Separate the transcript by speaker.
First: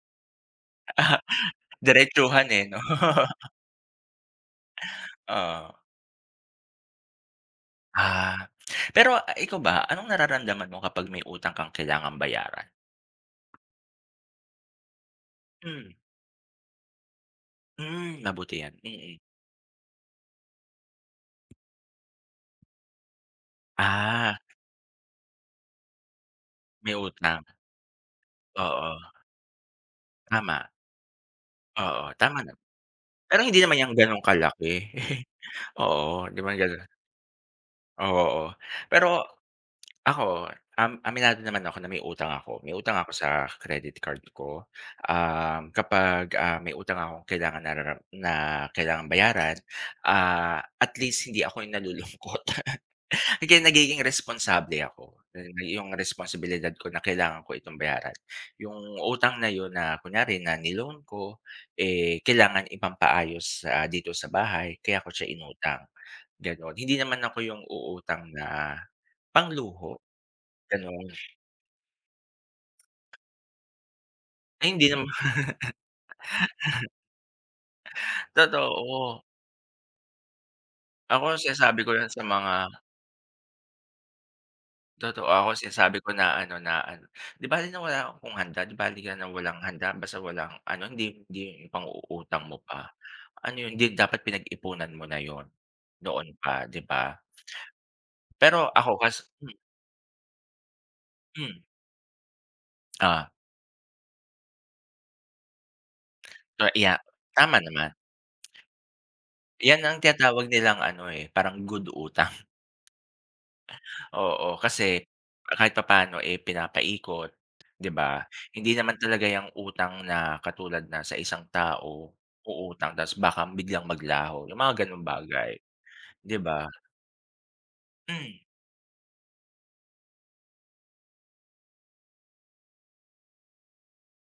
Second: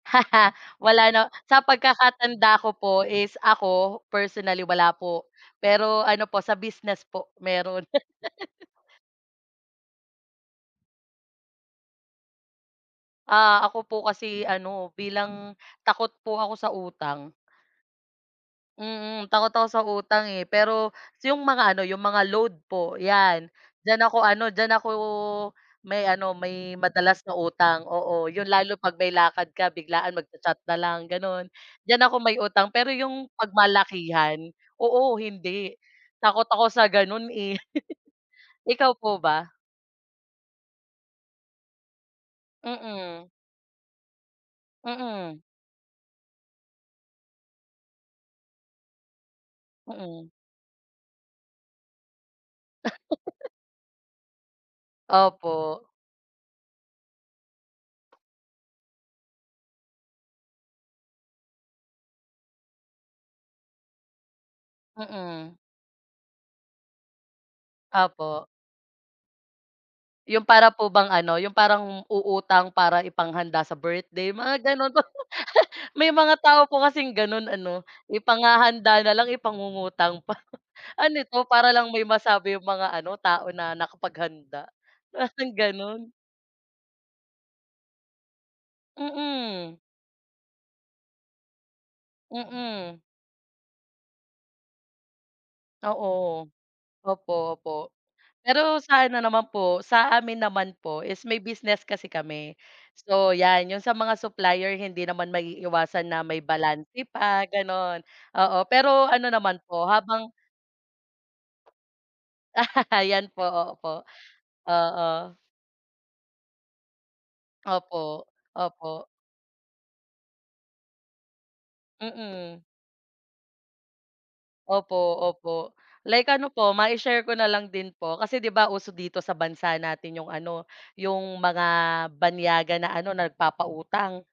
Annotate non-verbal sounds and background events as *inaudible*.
Speaker 1: *laughs* Wala
Speaker 2: Ah,
Speaker 1: na sa
Speaker 2: diretsuhan,
Speaker 1: pagkakatanda
Speaker 2: eh,
Speaker 1: ko
Speaker 2: 'no?
Speaker 1: po is ako, personally, wala po,
Speaker 2: Oo.
Speaker 1: pero ano po sa business po, meron.
Speaker 2: Ah,
Speaker 1: *laughs*
Speaker 2: pero, ah, ikaw ba, anong nararamdaman mo kapag may utang kang kailangang bayaran?
Speaker 1: Ah, ako po kasi ano, bilang
Speaker 2: Hmm.
Speaker 1: takot po ako sa utang.
Speaker 2: Mm, mabuti yan, mm.
Speaker 1: Mm, takot ako sa utang, eh, pero 'yong mga ano, 'yong mga load po, 'yan, diyan ako
Speaker 2: Ah.
Speaker 1: ano, diyan ako may ano, may
Speaker 2: May
Speaker 1: madalas na
Speaker 2: utang.
Speaker 1: utang oo. Yun lalo 'pag
Speaker 2: Oo.
Speaker 1: may lakad ka, biglaan, magcha-chat
Speaker 2: Tama.
Speaker 1: na lang gano'n, diyan
Speaker 2: Oo,
Speaker 1: ako may
Speaker 2: tama nam
Speaker 1: utang pero 'yong
Speaker 2: pero
Speaker 1: pag
Speaker 2: hindi naman yang gano'ng
Speaker 1: malakihan
Speaker 2: kalaki.
Speaker 1: oo,
Speaker 2: *chuckles*
Speaker 1: hindi,
Speaker 2: Oo, hindi
Speaker 1: takot
Speaker 2: naman
Speaker 1: ako sa
Speaker 2: gano'n.
Speaker 1: gano'n, eh,
Speaker 2: Oo,
Speaker 1: *chuckles* ikaw
Speaker 2: pero
Speaker 1: po ba?
Speaker 2: ako, um, aminado naman ako na may utang ako, may utang ako
Speaker 1: Mm.
Speaker 2: sa credit card ko.
Speaker 1: Mm.
Speaker 2: Um, kapag, ah, may utang akong kailangan narara na kailangan bayaran,
Speaker 1: Mm.
Speaker 2: ah, at least hindi ako yung nalulungkot.
Speaker 1: *laughs*
Speaker 2: Hanggang nagiging responsable ako dahil may
Speaker 1: Opo.
Speaker 2: iyong responsibilidad ko na, kailangan ko itong bayaran, yung utang na 'yon, na kunyari na ni-loan ko, eh, kailangan ipampaayos sa, ah, dito sa bahay, kaya ko siya
Speaker 1: Mm.
Speaker 2: inutang, gano'n. Hindi naman ako yung uutang
Speaker 1: Opo.
Speaker 2: na pangluho,
Speaker 1: Yung para po bang
Speaker 2: gano'n.
Speaker 1: ano, yung parang uutang para ipanghanda sa birthday, mga
Speaker 2: Ay, hindi
Speaker 1: ganun.
Speaker 2: nama
Speaker 1: *laughs* May mga tao po kasing gano'n ano,
Speaker 2: *laughs*
Speaker 1: ipanghahanda na
Speaker 2: Totoo.
Speaker 1: lang ipangungutang pa. Ano
Speaker 2: Ako,
Speaker 1: 'to, para
Speaker 2: sinasabi ko
Speaker 1: lang may
Speaker 2: lang sa mga
Speaker 1: masabi yung mga ano tao na nakapaghanda,
Speaker 2: totoo, ako
Speaker 1: parang gano'n?
Speaker 2: sinasabi ko na ano na ano, "Di bale na wala akong handa, di bale ka na ng walang
Speaker 1: Mm.
Speaker 2: handa, basta walang ano, hindi hindi yung ipang-uutang mo pa.
Speaker 1: Mm.
Speaker 2: Ano yun, hindi dapat pinag-ipunan mo na 'yon, noon
Speaker 1: Oo.
Speaker 2: pa." di ba?
Speaker 1: Opo, opo,
Speaker 2: pero
Speaker 1: pero
Speaker 2: ako
Speaker 1: sa ano
Speaker 2: kas
Speaker 1: naman
Speaker 2: hmm
Speaker 1: po, sa amin naman po is may
Speaker 2: Hmm.
Speaker 1: business kasi kami.
Speaker 2: Oo.
Speaker 1: So yan yung sa mga supplier, hindi naman maiiwasan na may
Speaker 2: So, iya
Speaker 1: balanse pa,
Speaker 2: tama naman.
Speaker 1: gano'n. Oo, pero ano naman
Speaker 2: Yan
Speaker 1: po
Speaker 2: ang
Speaker 1: habang
Speaker 2: tinatawag nilang ano, eh, parang good utang.
Speaker 1: *laughs* Yan po, opo.
Speaker 2: Oo, kasi,
Speaker 1: Oo.
Speaker 2: ah, kahit papaano, eh, pinapa-ikot di ba?
Speaker 1: Opo,
Speaker 2: Hindi naman
Speaker 1: opo.
Speaker 2: talaga yang utang na katulad na sa isang tao,
Speaker 1: Mm.
Speaker 2: uutang tas baka biglang maglaho, yung mga
Speaker 1: Opo,
Speaker 2: gano'ng bagay,
Speaker 1: opo. Like
Speaker 2: di
Speaker 1: ano
Speaker 2: ba?
Speaker 1: po, mai-share ko na lang din po,
Speaker 2: Hmm.
Speaker 1: kasi 'di ba uso dito sa bansa natin yung ano, yung mga banyaga na ano, na nagpapautang?